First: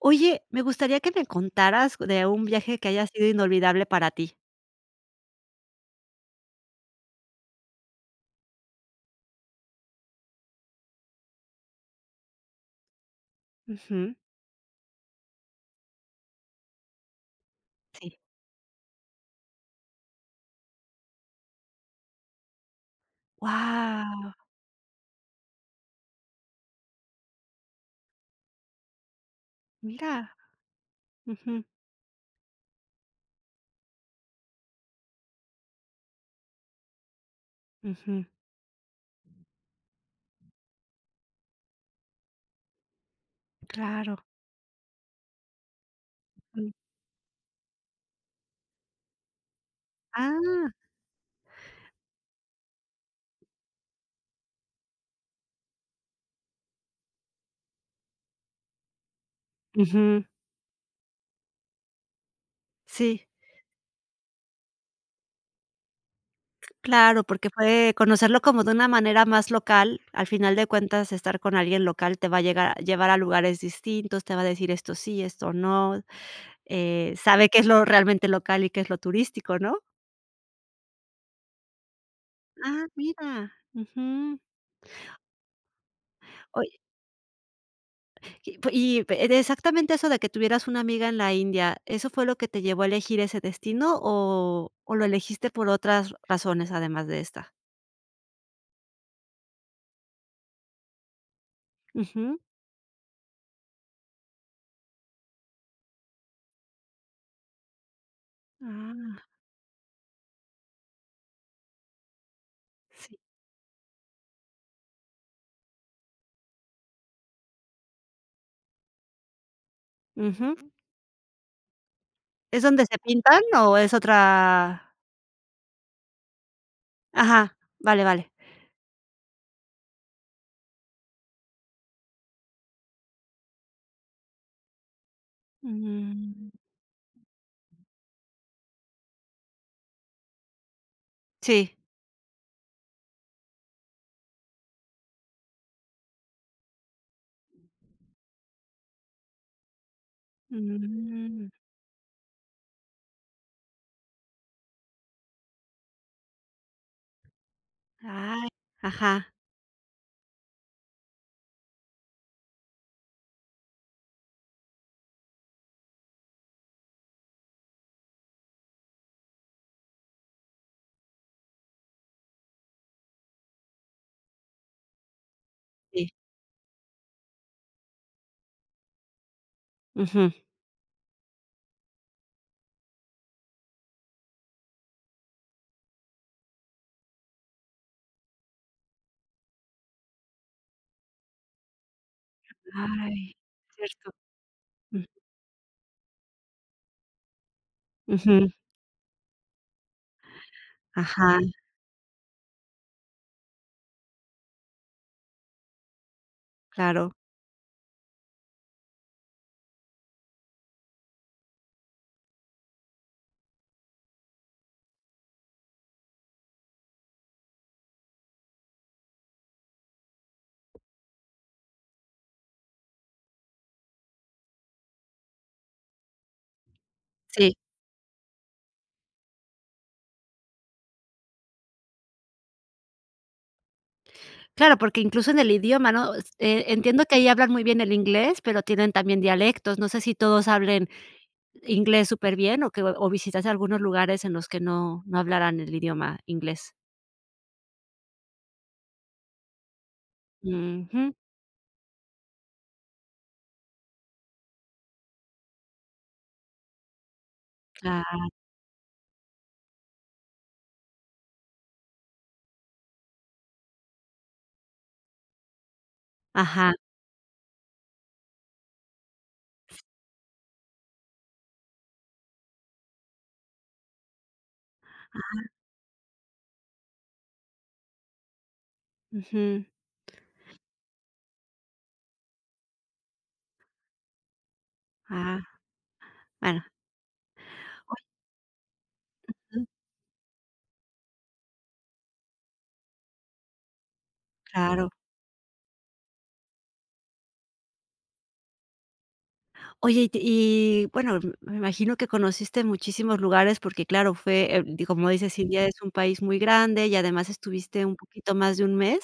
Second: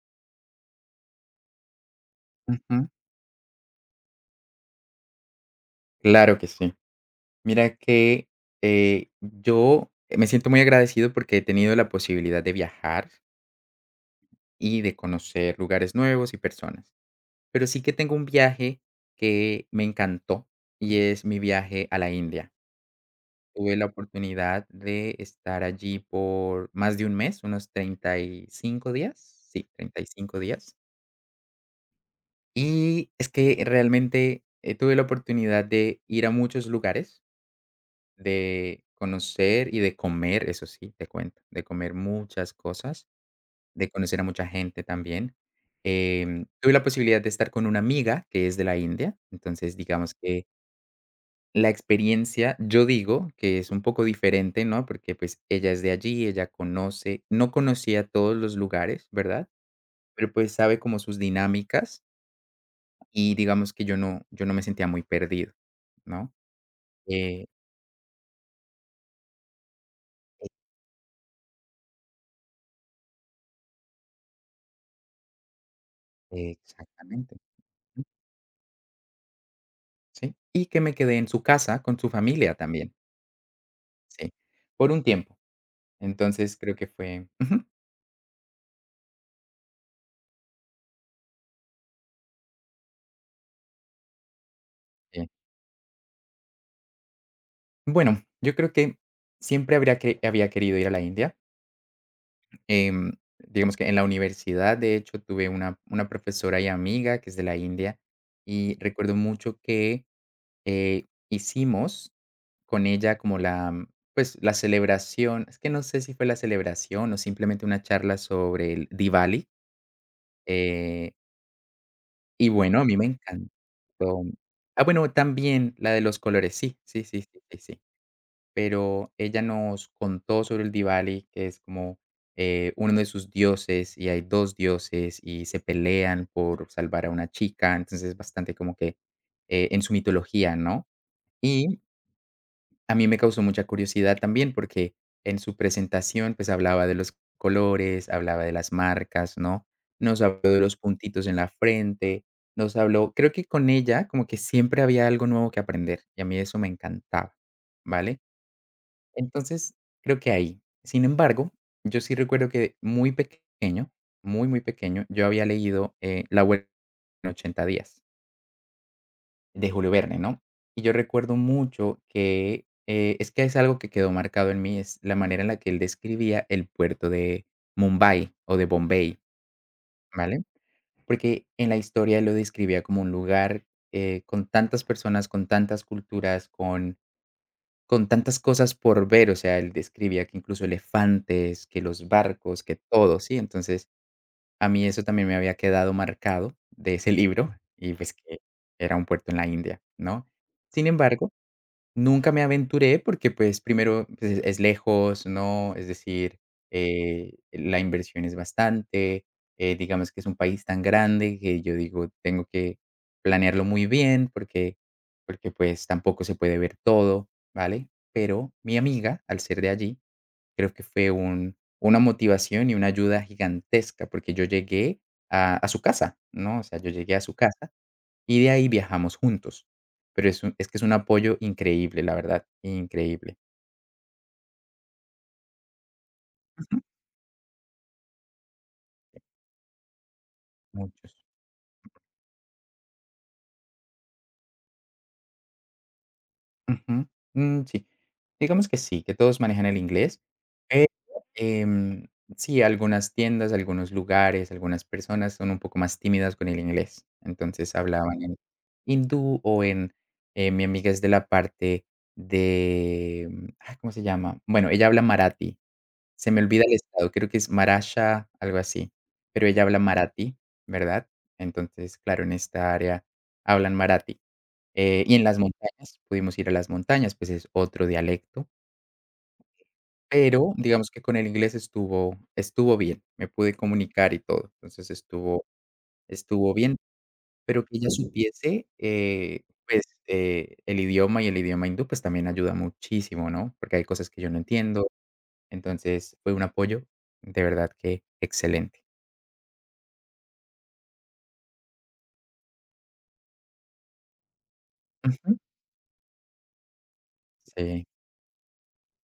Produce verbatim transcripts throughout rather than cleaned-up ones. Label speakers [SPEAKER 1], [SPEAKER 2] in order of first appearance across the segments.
[SPEAKER 1] Oye, me gustaría que me contaras de un viaje que
[SPEAKER 2] Ujú,
[SPEAKER 1] haya sido inolvidable para ti.
[SPEAKER 2] claro que sí. Mira que, eh, yo eh, me siento muy agradecido porque he tenido la posibilidad de viajar
[SPEAKER 1] Ujú,
[SPEAKER 2] y de conocer lugares nuevos y personas. Pero sí que
[SPEAKER 1] sí.
[SPEAKER 2] tengo un viaje que me encantó, y es mi viaje a la India. Tuve la
[SPEAKER 1] Guau,
[SPEAKER 2] oportunidad de estar allí por más de un mes, unos treinta y cinco días. Sí, treinta y
[SPEAKER 1] mira.
[SPEAKER 2] cinco días.
[SPEAKER 1] Ujú,
[SPEAKER 2] Y es que realmente, eh, tuve la oportunidad de ir a muchos lugares,
[SPEAKER 1] ujú,
[SPEAKER 2] de conocer y de comer, eso sí, te cuento, de comer muchas cosas, de conocer a
[SPEAKER 1] claro.
[SPEAKER 2] mucha gente también. Em,
[SPEAKER 1] Mm.
[SPEAKER 2] tuve la posibilidad de estar con una amiga que es de la India, entonces digamos que
[SPEAKER 1] Ah,
[SPEAKER 2] la experiencia, yo digo que es un poco diferente, ¿no? Porque pues ella es de allí, ella conoce, no conocía todos los lugares, ¿verdad?
[SPEAKER 1] ujú,
[SPEAKER 2] Pero pues sabe como sus dinámicas
[SPEAKER 1] sí,
[SPEAKER 2] y digamos que yo no, yo no me sentía muy perdido, ¿no?
[SPEAKER 1] claro,
[SPEAKER 2] Eh,
[SPEAKER 1] porque fue conocerlo como de una manera más local. Al final de cuentas, estar con alguien local te va a llegar llevar a lugares distintos, te va a decir esto sí, esto no,
[SPEAKER 2] e-
[SPEAKER 1] eh,
[SPEAKER 2] exactamente.
[SPEAKER 1] sabe qué es lo realmente local y qué es lo turístico, ¿no?
[SPEAKER 2] Sí, y que me quedé en su casa con su familia
[SPEAKER 1] Ah,
[SPEAKER 2] también,
[SPEAKER 1] mira.
[SPEAKER 2] sí,
[SPEAKER 1] Ujú.
[SPEAKER 2] por un tiempo. Entonces, creo que fue ujú,
[SPEAKER 1] Y pu y e exactamente eso de que tuvieras una amiga en la India, ¿eso fue lo que te llevó a elegir ese destino o o lo
[SPEAKER 2] sí.
[SPEAKER 1] elegiste por otras razones además de esta?
[SPEAKER 2] Bueno, yo creo que siempre habría que había querido ir a la India.
[SPEAKER 1] Ujú.
[SPEAKER 2] em, digamos que en la universidad, de hecho, tuve una una profesora y amiga que es de la India, y recuerdo
[SPEAKER 1] Ah,
[SPEAKER 2] mucho que, eh, hicimos con
[SPEAKER 1] sí.
[SPEAKER 2] ella como la, mm, pues, la celebración, es que no sé si fue la celebración o simplemente una charla sobre el Diwali.
[SPEAKER 1] Ujú.
[SPEAKER 2] eh Y
[SPEAKER 1] ¿Es
[SPEAKER 2] bueno,
[SPEAKER 1] donde
[SPEAKER 2] a mí
[SPEAKER 1] se
[SPEAKER 2] me
[SPEAKER 1] pintan
[SPEAKER 2] encantó.
[SPEAKER 1] o es
[SPEAKER 2] Ah,
[SPEAKER 1] otra?
[SPEAKER 2] bueno, también la de los colores, sí, sí, sí, sí,
[SPEAKER 1] Ajá,
[SPEAKER 2] sí, sí.
[SPEAKER 1] vale, vale.
[SPEAKER 2] Pero ella nos contó sobre el Diwali, que es como eh, uno de sus dioses, y hay dos dioses, y se pelean
[SPEAKER 1] Mm,
[SPEAKER 2] por salvar a una chica, entonces es bastante como que, eh, en su mitología, ¿no?
[SPEAKER 1] sí.
[SPEAKER 2] Y a mí me causó mucha curiosidad también, porque en su presentación, pues, hablaba de los colores, hablaba de las marcas, ¿no? Nos habló de los puntitos en
[SPEAKER 1] Mm,
[SPEAKER 2] la frente, nos habló creo que con ella como que siempre había algo nuevo que aprender, y a mí eso me encantaba, ¿vale?
[SPEAKER 1] ay, ajá,
[SPEAKER 2] Entonces, creo que ahí. Sin embargo, yo sí recuerdo que muy pequeño, muy, muy pequeño, yo había leído, eh, La vuelta en ochenta días. De Julio Verne, ¿no? Y yo recuerdo mucho que, eh, es que es algo que quedó marcado en mí, es la manera en la que él
[SPEAKER 1] sí.
[SPEAKER 2] describía el puerto de Mumbai o de Bombay,
[SPEAKER 1] Ujú.
[SPEAKER 2] ¿vale? Porque en la historia él lo describía como un lugar, eh, con tantas personas, con tantas culturas, con con tantas cosas por ver, o sea, él describía que incluso elefantes, que los barcos, que todo,
[SPEAKER 1] Ay,
[SPEAKER 2] ¿sí? Entonces,
[SPEAKER 1] cierto.
[SPEAKER 2] a mí eso
[SPEAKER 1] Mm,
[SPEAKER 2] también me había quedado marcado de ese libro y, pues, que
[SPEAKER 1] ujú.
[SPEAKER 2] era un puerto en la India, ¿no? Sin embargo,
[SPEAKER 1] Ajá,
[SPEAKER 2] nunca me aventuré porque, pues, primero, pues, es lejos, ¿no? Es decir,
[SPEAKER 1] claro.
[SPEAKER 2] eh, la inversión es bastante. Eh, digamos que es un país tan grande que yo digo, tengo que planearlo muy bien porque porque, pues, tampoco se puede ver todo, ¿vale? Pero mi amiga, al ser de allí, creo que fue un una motivación y una ayuda gigantesca, porque yo llegué a a su casa, ¿no? O sea, yo llegué a su
[SPEAKER 1] Sí.
[SPEAKER 2] casa y de ahí viajamos juntos. Pero es un es que es un apoyo increíble, la verdad, increíble.
[SPEAKER 1] Claro, porque incluso en el idioma, ¿no? S eh,
[SPEAKER 2] Ujú.
[SPEAKER 1] entiendo que ahí hablan muy bien el inglés, pero tienen también dialectos. No sé si todos hablen
[SPEAKER 2] Muchos.
[SPEAKER 1] inglés súper bien o que o visitas algunos lugares en los que no no hablaran el idioma inglés.
[SPEAKER 2] Ujú. Mm, sí. Digamos que sí, que todos manejan el inglés, pero,
[SPEAKER 1] Ujú,
[SPEAKER 2] em, sí, algunas tiendas, algunos lugares, algunas personas son un poco más tímidas con el inglés. Entonces
[SPEAKER 1] cla
[SPEAKER 2] hablaban en hindú o en, eh, mi amiga es de la parte de, mm, ay, ¿cómo se llama? Bueno, ella habla marathi. Se me olvida
[SPEAKER 1] ajá,
[SPEAKER 2] el estado, creo que es Maharashtra, algo así, pero ella habla maratí, ¿verdad? Entonces, claro, en esta área hablan maratí. Eh, y en las montañas, pudimos ir a las montañas, pues es otro dialecto,
[SPEAKER 1] ujú,
[SPEAKER 2] pero digamos que con el inglés estuvo estuvo bien, me pude comunicar y todo, entonces estuvo
[SPEAKER 1] ah,
[SPEAKER 2] estuvo
[SPEAKER 1] bueno,
[SPEAKER 2] bien, pero que ella supiese, eh,
[SPEAKER 1] ujú,
[SPEAKER 2] pues, eh, el idioma y el idioma hindú, pues también ayuda muchísimo, ¿no? Porque hay cosas que yo no entiendo,
[SPEAKER 1] claro.
[SPEAKER 2] entonces fue un apoyo de verdad que excelente.
[SPEAKER 1] Oye, y te y bueno, m- me imagino que conociste muchísimos lugares porque, claro, fue, eh, di como
[SPEAKER 2] Ujú.
[SPEAKER 1] dices, India es un país muy grande y además estuviste
[SPEAKER 2] Sí,
[SPEAKER 1] un poquito más de un mes,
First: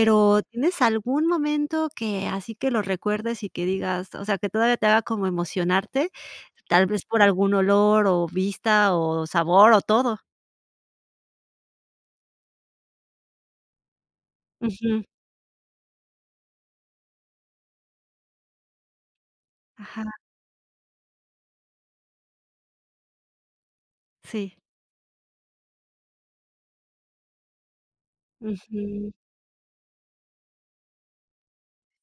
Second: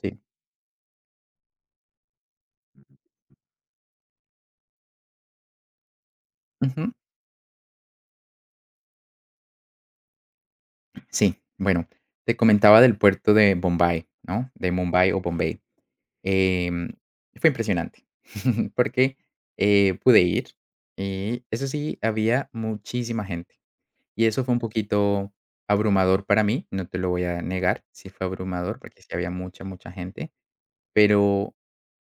[SPEAKER 2] sí.
[SPEAKER 1] ¿tienes algún momento que así que lo recuerdes y que digas, o sea, que todavía te haga como emocionarte, tal
[SPEAKER 2] Ujú.
[SPEAKER 1] vez por algún olor o vista o sabor o todo?
[SPEAKER 2] Sí, bueno, te comentaba del puerto de Bombay, ¿no? De
[SPEAKER 1] Ujú.
[SPEAKER 2] Mumbai o Bombay. Em, Fue impresionante, porque, eh,
[SPEAKER 1] Ajá,
[SPEAKER 2] pude ir y, eso sí, había muchísima gente, y eso fue
[SPEAKER 1] sí.
[SPEAKER 2] un poquito abrumador para mí, no te lo voy a negar, sí fue abrumador, porque sí
[SPEAKER 1] Ujú.
[SPEAKER 2] había mucha, mucha gente. Pero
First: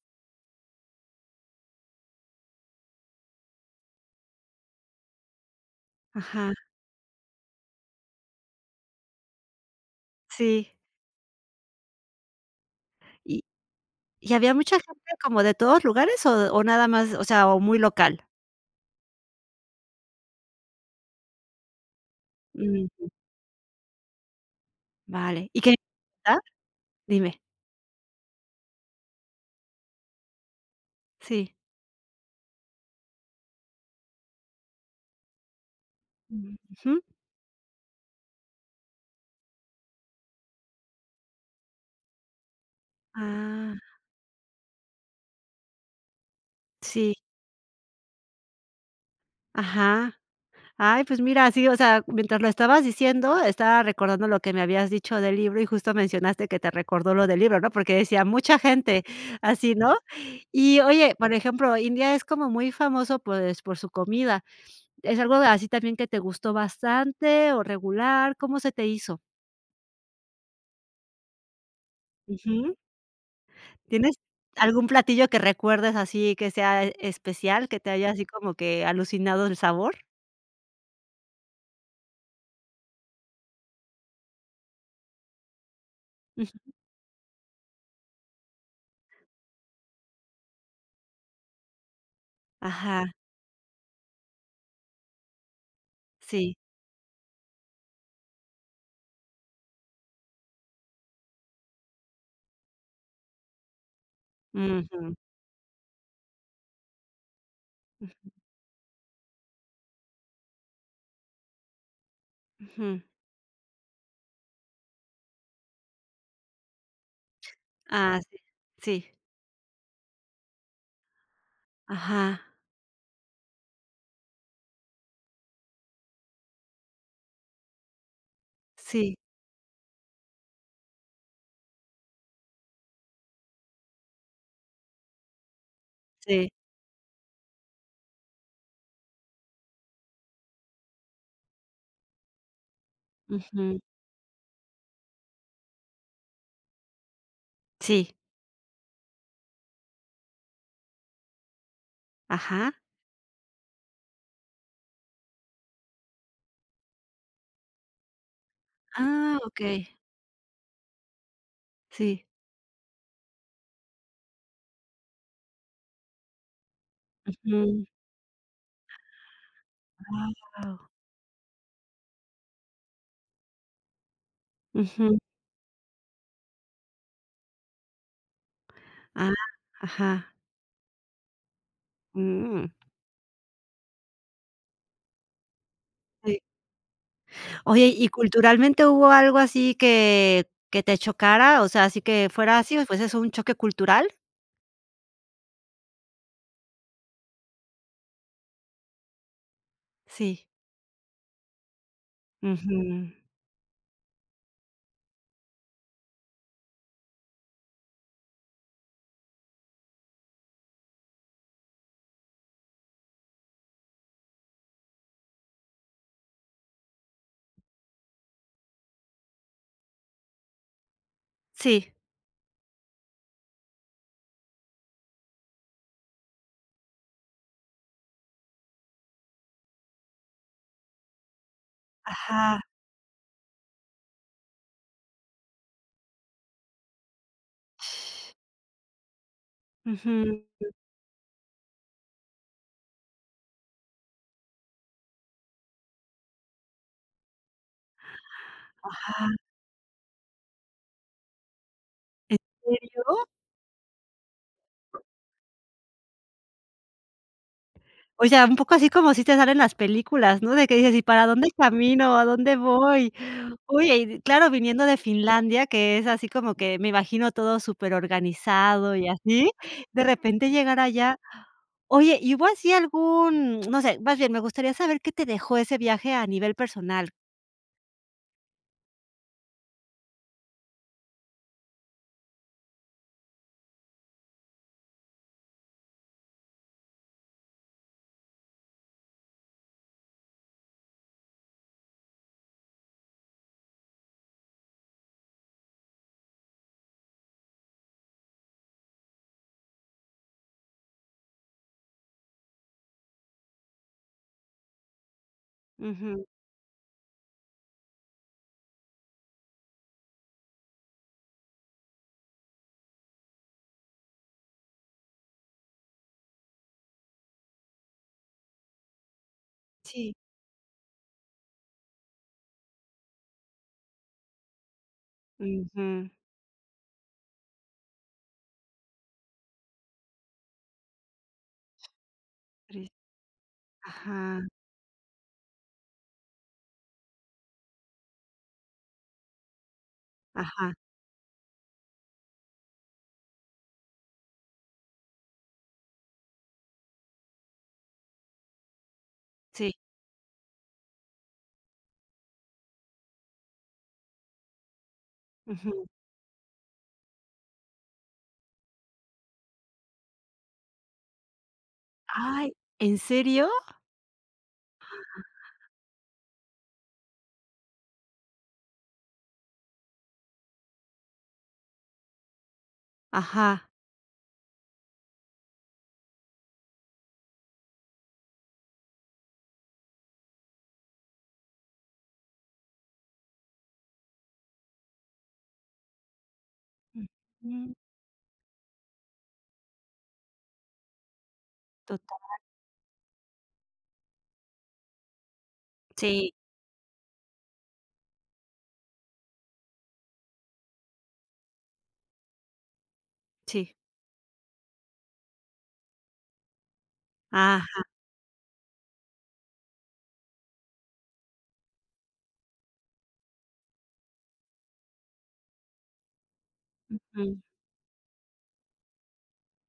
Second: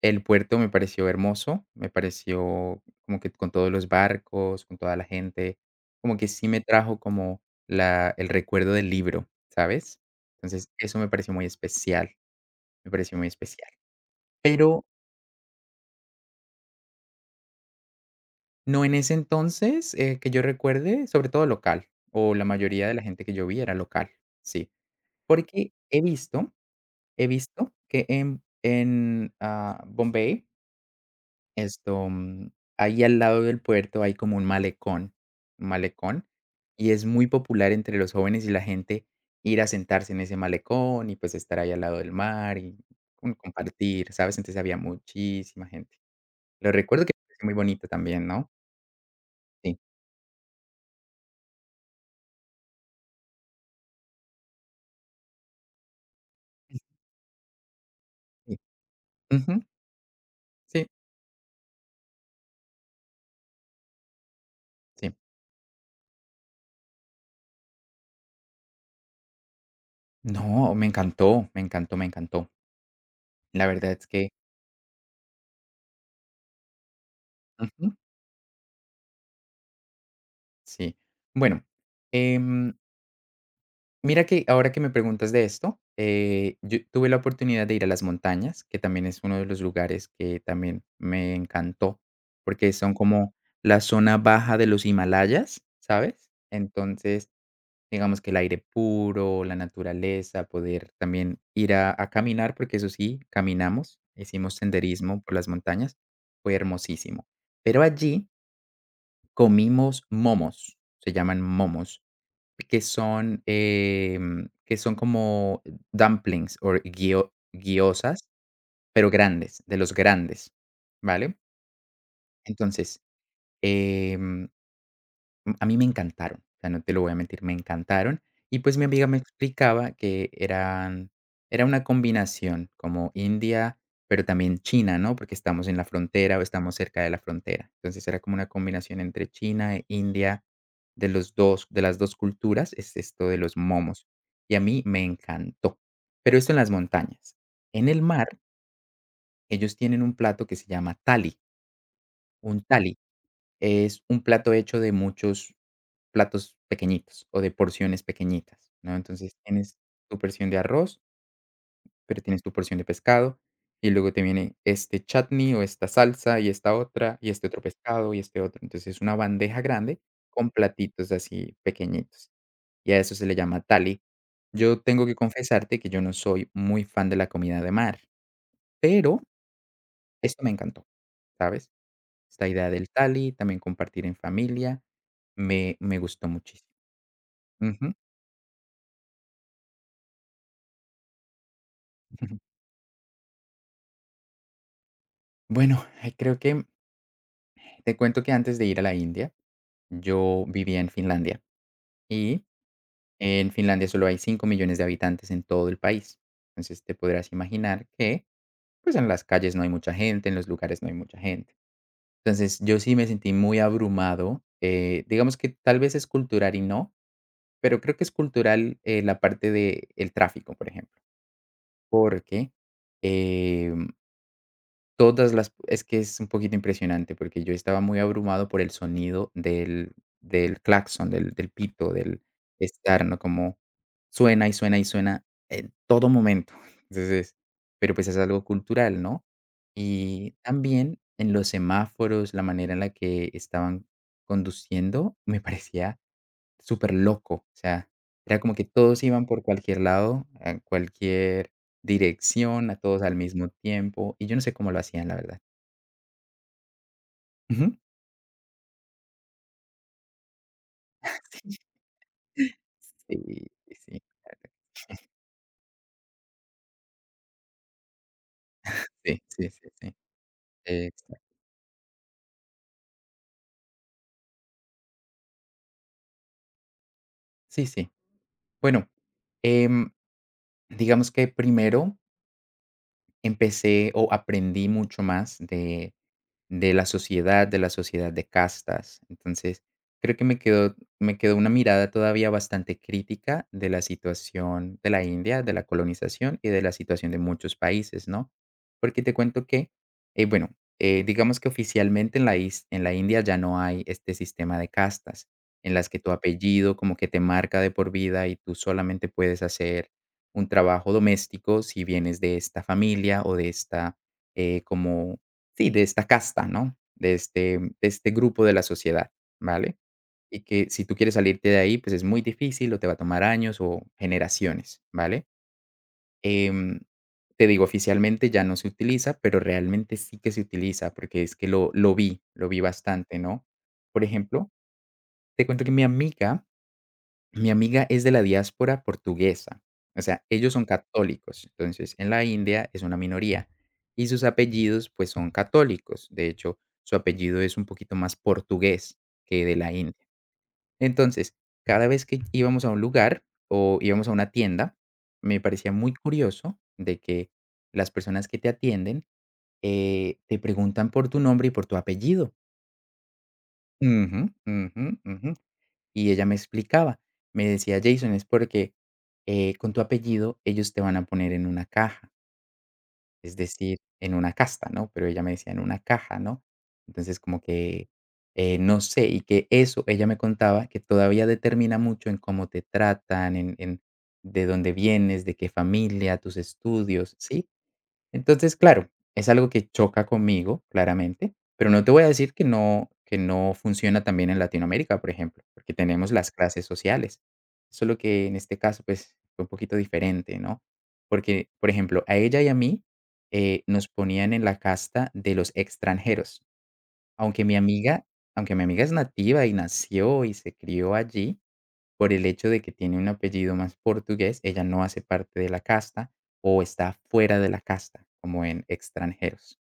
[SPEAKER 2] el puerto me pareció hermoso, me pareció como que con todos los barcos, con toda la gente, como que sí
[SPEAKER 1] Ajá,
[SPEAKER 2] me trajo como la el recuerdo del libro, ¿sabes? Entonces,
[SPEAKER 1] sí.
[SPEAKER 2] eso me pareció muy especial, me pareció muy
[SPEAKER 1] ¿Y
[SPEAKER 2] especial.
[SPEAKER 1] y había mucha
[SPEAKER 2] Pero
[SPEAKER 1] gente como de todos lugares o o nada más, o sea, o muy local?
[SPEAKER 2] no en ese entonces, eh, que yo recuerde, sobre todo local, o la mayoría de la
[SPEAKER 1] Mm.
[SPEAKER 2] gente que yo vi era local, sí.
[SPEAKER 1] Vale, ¿y
[SPEAKER 2] Porque
[SPEAKER 1] qué?
[SPEAKER 2] he
[SPEAKER 1] ¿Ah?
[SPEAKER 2] visto he
[SPEAKER 1] Dime,
[SPEAKER 2] visto que en en, ah, Bombay.
[SPEAKER 1] sí.
[SPEAKER 2] Esto, mm, ahí al lado del puerto hay como un malecón, un malecón, y
[SPEAKER 1] Ujú.
[SPEAKER 2] es muy popular entre los jóvenes y la gente ir a sentarse en ese malecón y pues estar ahí al lado del mar y como
[SPEAKER 1] Ah,
[SPEAKER 2] compartir, ¿sabes? Entonces había muchísima gente. Lo recuerdo que
[SPEAKER 1] sí,
[SPEAKER 2] es muy bonito también, ¿no? Sí,
[SPEAKER 1] ajá. Ay, pues mira, sí, o sea, mientras lo estabas diciendo, estaba recordando lo que me habías dicho del libro y justo mencionaste que te recordó lo del libro, ¿no? Porque decía
[SPEAKER 2] sí.
[SPEAKER 1] mucha gente
[SPEAKER 2] Ujú,
[SPEAKER 1] así, ¿no? Y
[SPEAKER 2] sí,
[SPEAKER 1] oye, por ejemplo, India es como muy famoso, pues, por su comida.
[SPEAKER 2] sí.
[SPEAKER 1] ¿Es algo así también que te gustó bastante o regular? ¿Cómo se te hizo?
[SPEAKER 2] No, me encantó, me encantó, me encantó.
[SPEAKER 1] Ujú.
[SPEAKER 2] La verdad es
[SPEAKER 1] ¿Tienes
[SPEAKER 2] que
[SPEAKER 1] algún platillo que recuerdes así que sea e-, especial, que te
[SPEAKER 2] ujú,
[SPEAKER 1] haya así como que alucinado el sabor?
[SPEAKER 2] sí. Bueno, em mira que ahora que me preguntas de esto,
[SPEAKER 1] Ujú.
[SPEAKER 2] eh, yo tuve la oportunidad de ir a las montañas, que también es uno de los lugares que también me encantó, porque son
[SPEAKER 1] Ajá,
[SPEAKER 2] como la zona baja de los Himalayas, ¿sabes?
[SPEAKER 1] sí.
[SPEAKER 2] Entonces, digamos que el aire puro, la naturaleza, poder también ir a, a caminar, porque eso sí, caminamos, hicimos
[SPEAKER 1] Ujú.
[SPEAKER 2] senderismo por las montañas, fue hermosísimo. Pero allí comimos momos, se llaman momos que
[SPEAKER 1] Ujú.
[SPEAKER 2] son, em, que son como dumplings o guio
[SPEAKER 1] Ah,
[SPEAKER 2] guiosas
[SPEAKER 1] sí.
[SPEAKER 2] pero
[SPEAKER 1] Sí.
[SPEAKER 2] grandes, de los grandes, ¿vale?
[SPEAKER 1] Ajá.
[SPEAKER 2] Entonces, em Mm, a mí me encantaron, o sea, no te lo voy a mentir, me encantaron. Y, pues, mi amiga
[SPEAKER 1] Sí,
[SPEAKER 2] me explicaba que eran era una combinación como India, pero también China, ¿no? Porque estamos en la frontera o
[SPEAKER 1] sí.
[SPEAKER 2] estamos cerca de la frontera. Entonces, era como una combinación entre China e India, de los dos de las dos culturas, es esto de los
[SPEAKER 1] Ujú.
[SPEAKER 2] momos. Y a mí me encantó, pero esto en las montañas. En el
[SPEAKER 1] Sí.
[SPEAKER 2] mar, ellos tienen un plato que se llama tali, un
[SPEAKER 1] Ajá.
[SPEAKER 2] tali es un plato hecho de muchos platos pequeñitos o de porciones pequeñitas, ¿no? Entonces,
[SPEAKER 1] Ah,
[SPEAKER 2] tienes
[SPEAKER 1] okey.
[SPEAKER 2] tu porción de arroz, pero
[SPEAKER 1] Sí.
[SPEAKER 2] tienes tu porción de pescado, y luego te viene este chutney o esta salsa y esta otra, y este otro
[SPEAKER 1] Ujú.
[SPEAKER 2] pescado y este otro. Entonces, es una bandeja grande con
[SPEAKER 1] Guau.
[SPEAKER 2] platitos así pequeñitos, y a eso se le llama tali. Yo tengo
[SPEAKER 1] Ujú.
[SPEAKER 2] que confesarte que yo no soy muy fan de la comida de mar, pero
[SPEAKER 1] Ah, ajá.
[SPEAKER 2] esto me encantó, ¿sabes? Esta
[SPEAKER 1] Mm,
[SPEAKER 2] idea del tali, también compartir en familia, me me gustó
[SPEAKER 1] sí.
[SPEAKER 2] muchísimo.
[SPEAKER 1] Oye,
[SPEAKER 2] Ujú.
[SPEAKER 1] ¿y culturalmente hubo algo así que que te chocara? O sea, así que fuera así, ¿fuese un choque cultural?
[SPEAKER 2] Bueno, eh, creo que te cuento que antes de ir a la India, yo
[SPEAKER 1] Sí.
[SPEAKER 2] vivía en Finlandia y
[SPEAKER 1] Ujú.
[SPEAKER 2] en Finlandia solo hay cinco millones de habitantes en todo el país. Entonces te podrás imaginar que, pues en las calles no hay mucha gente, en los lugares no hay mucha gente. Entonces yo sí me sentí muy abrumado. Eh, digamos que tal vez es cultural y no, pero creo que es cultural. Eh, la parte del tráfico, por ejemplo,
[SPEAKER 1] Sí.
[SPEAKER 2] porque em, todas las es que es un poquito impresionante, porque yo estaba muy abrumado por el sonido del del claxon, del del pito, del
[SPEAKER 1] Ajá.
[SPEAKER 2] estar no como suena, y suena, y suena en todo momento. Entonces, pero, pues, es algo cultural, ¿no? Y
[SPEAKER 1] Ujú.
[SPEAKER 2] también en los semáforos, la manera en la que estaban conduciendo me parecía súper loco, o sea, era como que todos iban
[SPEAKER 1] Ajá.
[SPEAKER 2] por cualquier lado, a cualquier
[SPEAKER 1] ¿En
[SPEAKER 2] dirección, a todos
[SPEAKER 1] serio?
[SPEAKER 2] al mismo tiempo, y yo no sé cómo lo hacían, la verdad. Ujú.
[SPEAKER 1] O sea, un poco así como sí te salen las películas, ¿no? De que dices: "¿Y para dónde camino? ¿A dónde voy?".
[SPEAKER 2] Sí.
[SPEAKER 1] Oye,
[SPEAKER 2] Sí,
[SPEAKER 1] y claro, viniendo de Finlandia, que es así como que me imagino todo superorganizado y
[SPEAKER 2] sí,
[SPEAKER 1] así,
[SPEAKER 2] sí, sí, sí, sí,
[SPEAKER 1] de repente llegar allá.
[SPEAKER 2] exacto.
[SPEAKER 1] Oye, ¿y hubo así algún, no sé, más bien me gustaría saber qué te dejó ese viaje a nivel personal?
[SPEAKER 2] Sí, sí. Bueno, em, digamos que primero empecé o aprendí mucho más de de la sociedad, de la sociedad de castas. Entonces, creo que me quedó me quedó una mirada todavía bastante crítica de la situación de la India, de la colonización y de la situación de muchos países, ¿no? Porque te cuento que, eh, bueno, eh, digamos que oficialmente en la is en la India ya no hay este sistema de castas, en las que tu
[SPEAKER 1] Ujú.
[SPEAKER 2] apellido como que te marca de por vida y tú solamente puedes hacer un trabajo doméstico si vienes de esta familia o de esta, eh, como sí, de esta casta, ¿no? De este mm, de este grupo de la sociedad, ¿vale?
[SPEAKER 1] Sí.
[SPEAKER 2] Y que si tú quieres salirte de ahí, pues, es muy difícil, o te va a tomar años o generaciones, ¿vale?
[SPEAKER 1] Ujú.
[SPEAKER 2] Em, te digo, oficialmente ya no se utiliza, pero realmente sí que se utiliza, porque es que lo lo vi, lo vi
[SPEAKER 1] Tris
[SPEAKER 2] bastante, ¿no? Por
[SPEAKER 1] ajá,
[SPEAKER 2] ejemplo, te cuento que mi amiga mi amiga es de la diáspora portuguesa, o sea, ellos son
[SPEAKER 1] ajá.
[SPEAKER 2] católicos, entonces en la India es una minoría y sus apellidos, pues, son católicos. De hecho, su apellido es un poquito más portugués que de la
[SPEAKER 1] Sí.
[SPEAKER 2] India. Entonces, cada vez que íbamos a un lugar o íbamos a una tienda, me parecía
[SPEAKER 1] Ujú.
[SPEAKER 2] muy curioso de que las personas que te atienden, eh, te preguntan por tu nombre y por tu apellido.
[SPEAKER 1] Ay, ¿en serio?
[SPEAKER 2] Ujú, ujú, ujú. Y ella me explicaba, me decía: "Jason, es porque, eh, con tu apellido ellos te van a poner en una caja, es
[SPEAKER 1] Ajá.
[SPEAKER 2] decir, en una casta", ¿no? Pero ella me decía: "En una caja", ¿no? Entonces, como que, eh, no sé, y que eso, ella me contaba que todavía determina mucho en cómo te tratan, en en de dónde vienes, de qué familia, tus estudios, ¿sí?
[SPEAKER 1] Ujú.
[SPEAKER 2] Entonces, claro, es algo que choca conmigo, claramente, pero no te voy a
[SPEAKER 1] Total.
[SPEAKER 2] decir que no que no funciona también en Latinoamérica, por ejemplo, porque tenemos las
[SPEAKER 1] Sí,
[SPEAKER 2] clases sociales. Solo que en este caso, pues, fue un poquito diferente, ¿no? Porque, por ejemplo, a ella y a mí, eh,
[SPEAKER 1] sí.
[SPEAKER 2] nos ponían en la casta de los extranjeros, aunque mi
[SPEAKER 1] Ajá.
[SPEAKER 2] amiga aunque mi amiga es nativa y nació y se crió allí. Por el hecho de que tiene un apellido más portugués, ella no hace parte de la casta o está fuera
[SPEAKER 1] Mm.
[SPEAKER 2] de la casta, como en extranjeros,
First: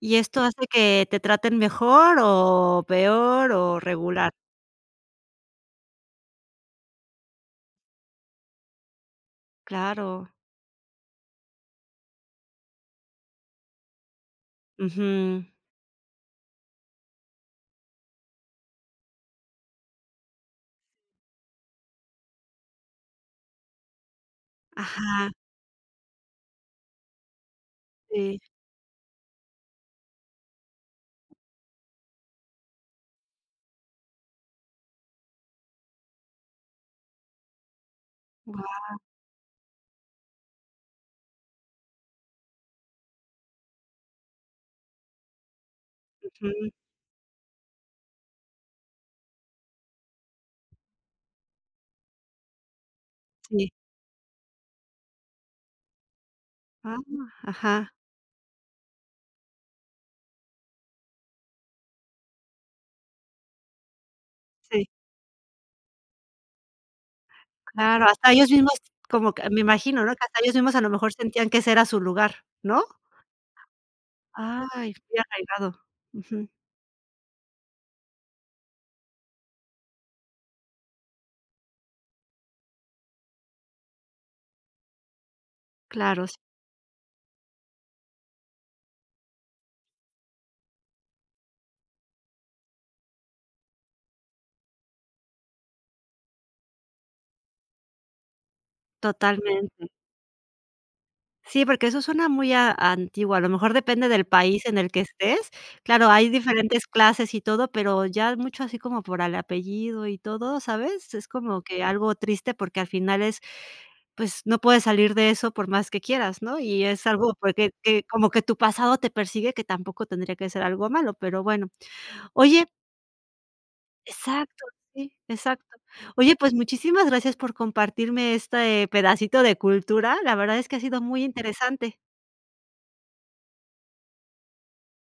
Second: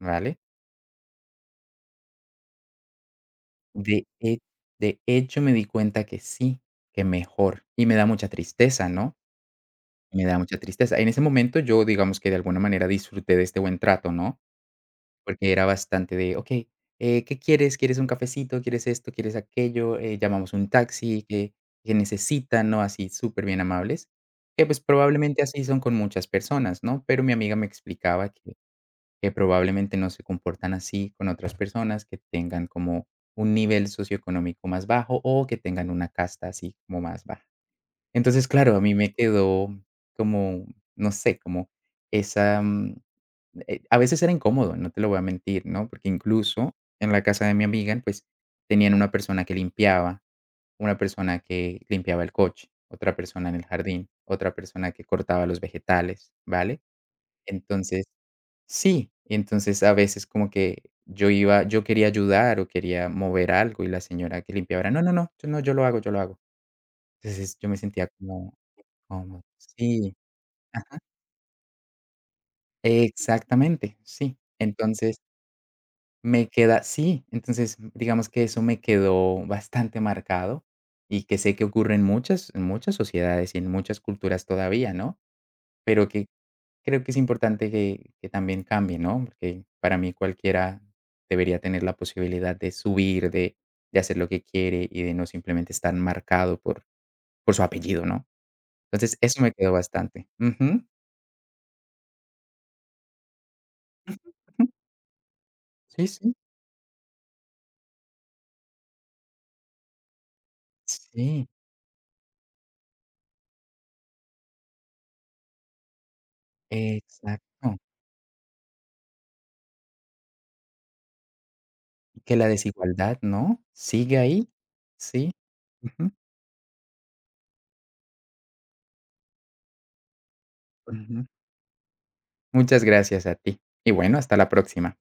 [SPEAKER 1] ¿Y
[SPEAKER 2] ¿vale?
[SPEAKER 1] esto hace que te traten mejor o peor o
[SPEAKER 2] De,
[SPEAKER 1] regular?
[SPEAKER 2] he- de hecho, me di cuenta que sí, que mejor. Y me da mucha tristeza, ¿no? Me
[SPEAKER 1] Claro.
[SPEAKER 2] da mucha tristeza. En ese momento yo, digamos que de alguna manera disfruté de este buen trato, ¿no?
[SPEAKER 1] Ujú.
[SPEAKER 2] Porque era bastante de: "Okey, eh, ¿qué quieres? ¿Quieres un cafecito? ¿Quieres esto? ¿Quieres aquello? Eh, llamamos un taxi, que que necesitan?", ¿no? Así súper bien amables, que, pues,
[SPEAKER 1] Ajá,
[SPEAKER 2] probablemente así son con muchas personas, ¿no? Pero mi amiga me explicaba
[SPEAKER 1] sí.
[SPEAKER 2] que que probablemente no se comportan así con otras personas que tengan como un nivel socioeconómico más bajo o que tengan una casta así como más baja. Entonces, claro, a
[SPEAKER 1] Guau,
[SPEAKER 2] mí me quedó como, no sé, como esa mm, eh, a veces era incómodo, no te lo voy a mentir, ¿no? Porque
[SPEAKER 1] ujú,
[SPEAKER 2] incluso en la casa de mi amiga, pues tenían una persona que limpiaba, una persona que limpiaba el coche, otra persona en el
[SPEAKER 1] sí.
[SPEAKER 2] jardín, otra persona que cortaba los vegetales, ¿vale?
[SPEAKER 1] Ah, ajá,
[SPEAKER 2] Entonces, sí, y entonces a veces como que yo iba, yo quería ayudar o quería mover algo y la señora que limpiaba
[SPEAKER 1] sí,
[SPEAKER 2] era, no, no, no, yo no, yo lo hago, yo lo hago. Entonces yo me
[SPEAKER 1] claro,
[SPEAKER 2] sentía
[SPEAKER 1] hasta ellos
[SPEAKER 2] como,
[SPEAKER 1] mismos como
[SPEAKER 2] como,
[SPEAKER 1] que me imagino, ¿no?,
[SPEAKER 2] sí,
[SPEAKER 1] que hasta ellos mismos a lo mejor sentían que ese era su lugar, ¿no?
[SPEAKER 2] exactamente, sí.
[SPEAKER 1] Ay, muy
[SPEAKER 2] Entonces,
[SPEAKER 1] arraigado. Ujú.
[SPEAKER 2] me queda sí, entonces, digamos que eso me quedó bastante marcado y que sé que ocurre en muchas en muchas sociedades y en muchas culturas todavía, ¿no? Pero
[SPEAKER 1] Claro,
[SPEAKER 2] que
[SPEAKER 1] sí,
[SPEAKER 2] creo que es importante que que también cambie, ¿no? Porque para mí cualquiera debería tener la posibilidad de subir, de de hacer lo que quiere y de no simplemente estar marcado por por su apellido, ¿no? Entonces, eso me quedó
[SPEAKER 1] totalmente.
[SPEAKER 2] bastante. Ujú,
[SPEAKER 1] Sí, porque eso suena muy a antiguo, a lo mejor depende del
[SPEAKER 2] ujú.
[SPEAKER 1] país en el que estés. Claro,
[SPEAKER 2] Sí,
[SPEAKER 1] hay
[SPEAKER 2] sí.
[SPEAKER 1] diferentes clases y todo, pero ya mucho así como por el apellido y todo, ¿sabes? Es
[SPEAKER 2] Sí,
[SPEAKER 1] como que algo triste porque al final es, pues, no puedes salir de eso por más que quieras, ¿no? Y es algo porque
[SPEAKER 2] exacto.
[SPEAKER 1] que como que tu pasado te persigue, que tampoco tendría que ser algo malo, pero bueno.
[SPEAKER 2] Que la
[SPEAKER 1] Oye
[SPEAKER 2] desigualdad, ¿no?, sigue ahí.
[SPEAKER 1] exacto, sí,
[SPEAKER 2] Sí.
[SPEAKER 1] exacto.
[SPEAKER 2] Ujú,
[SPEAKER 1] Oye, pues, muchísimas gracias por compartirme este pedacito de cultura. La verdad es que ha sido muy
[SPEAKER 2] ujú.
[SPEAKER 1] interesante.
[SPEAKER 2] Muchas gracias a ti. Y bueno, hasta la próxima.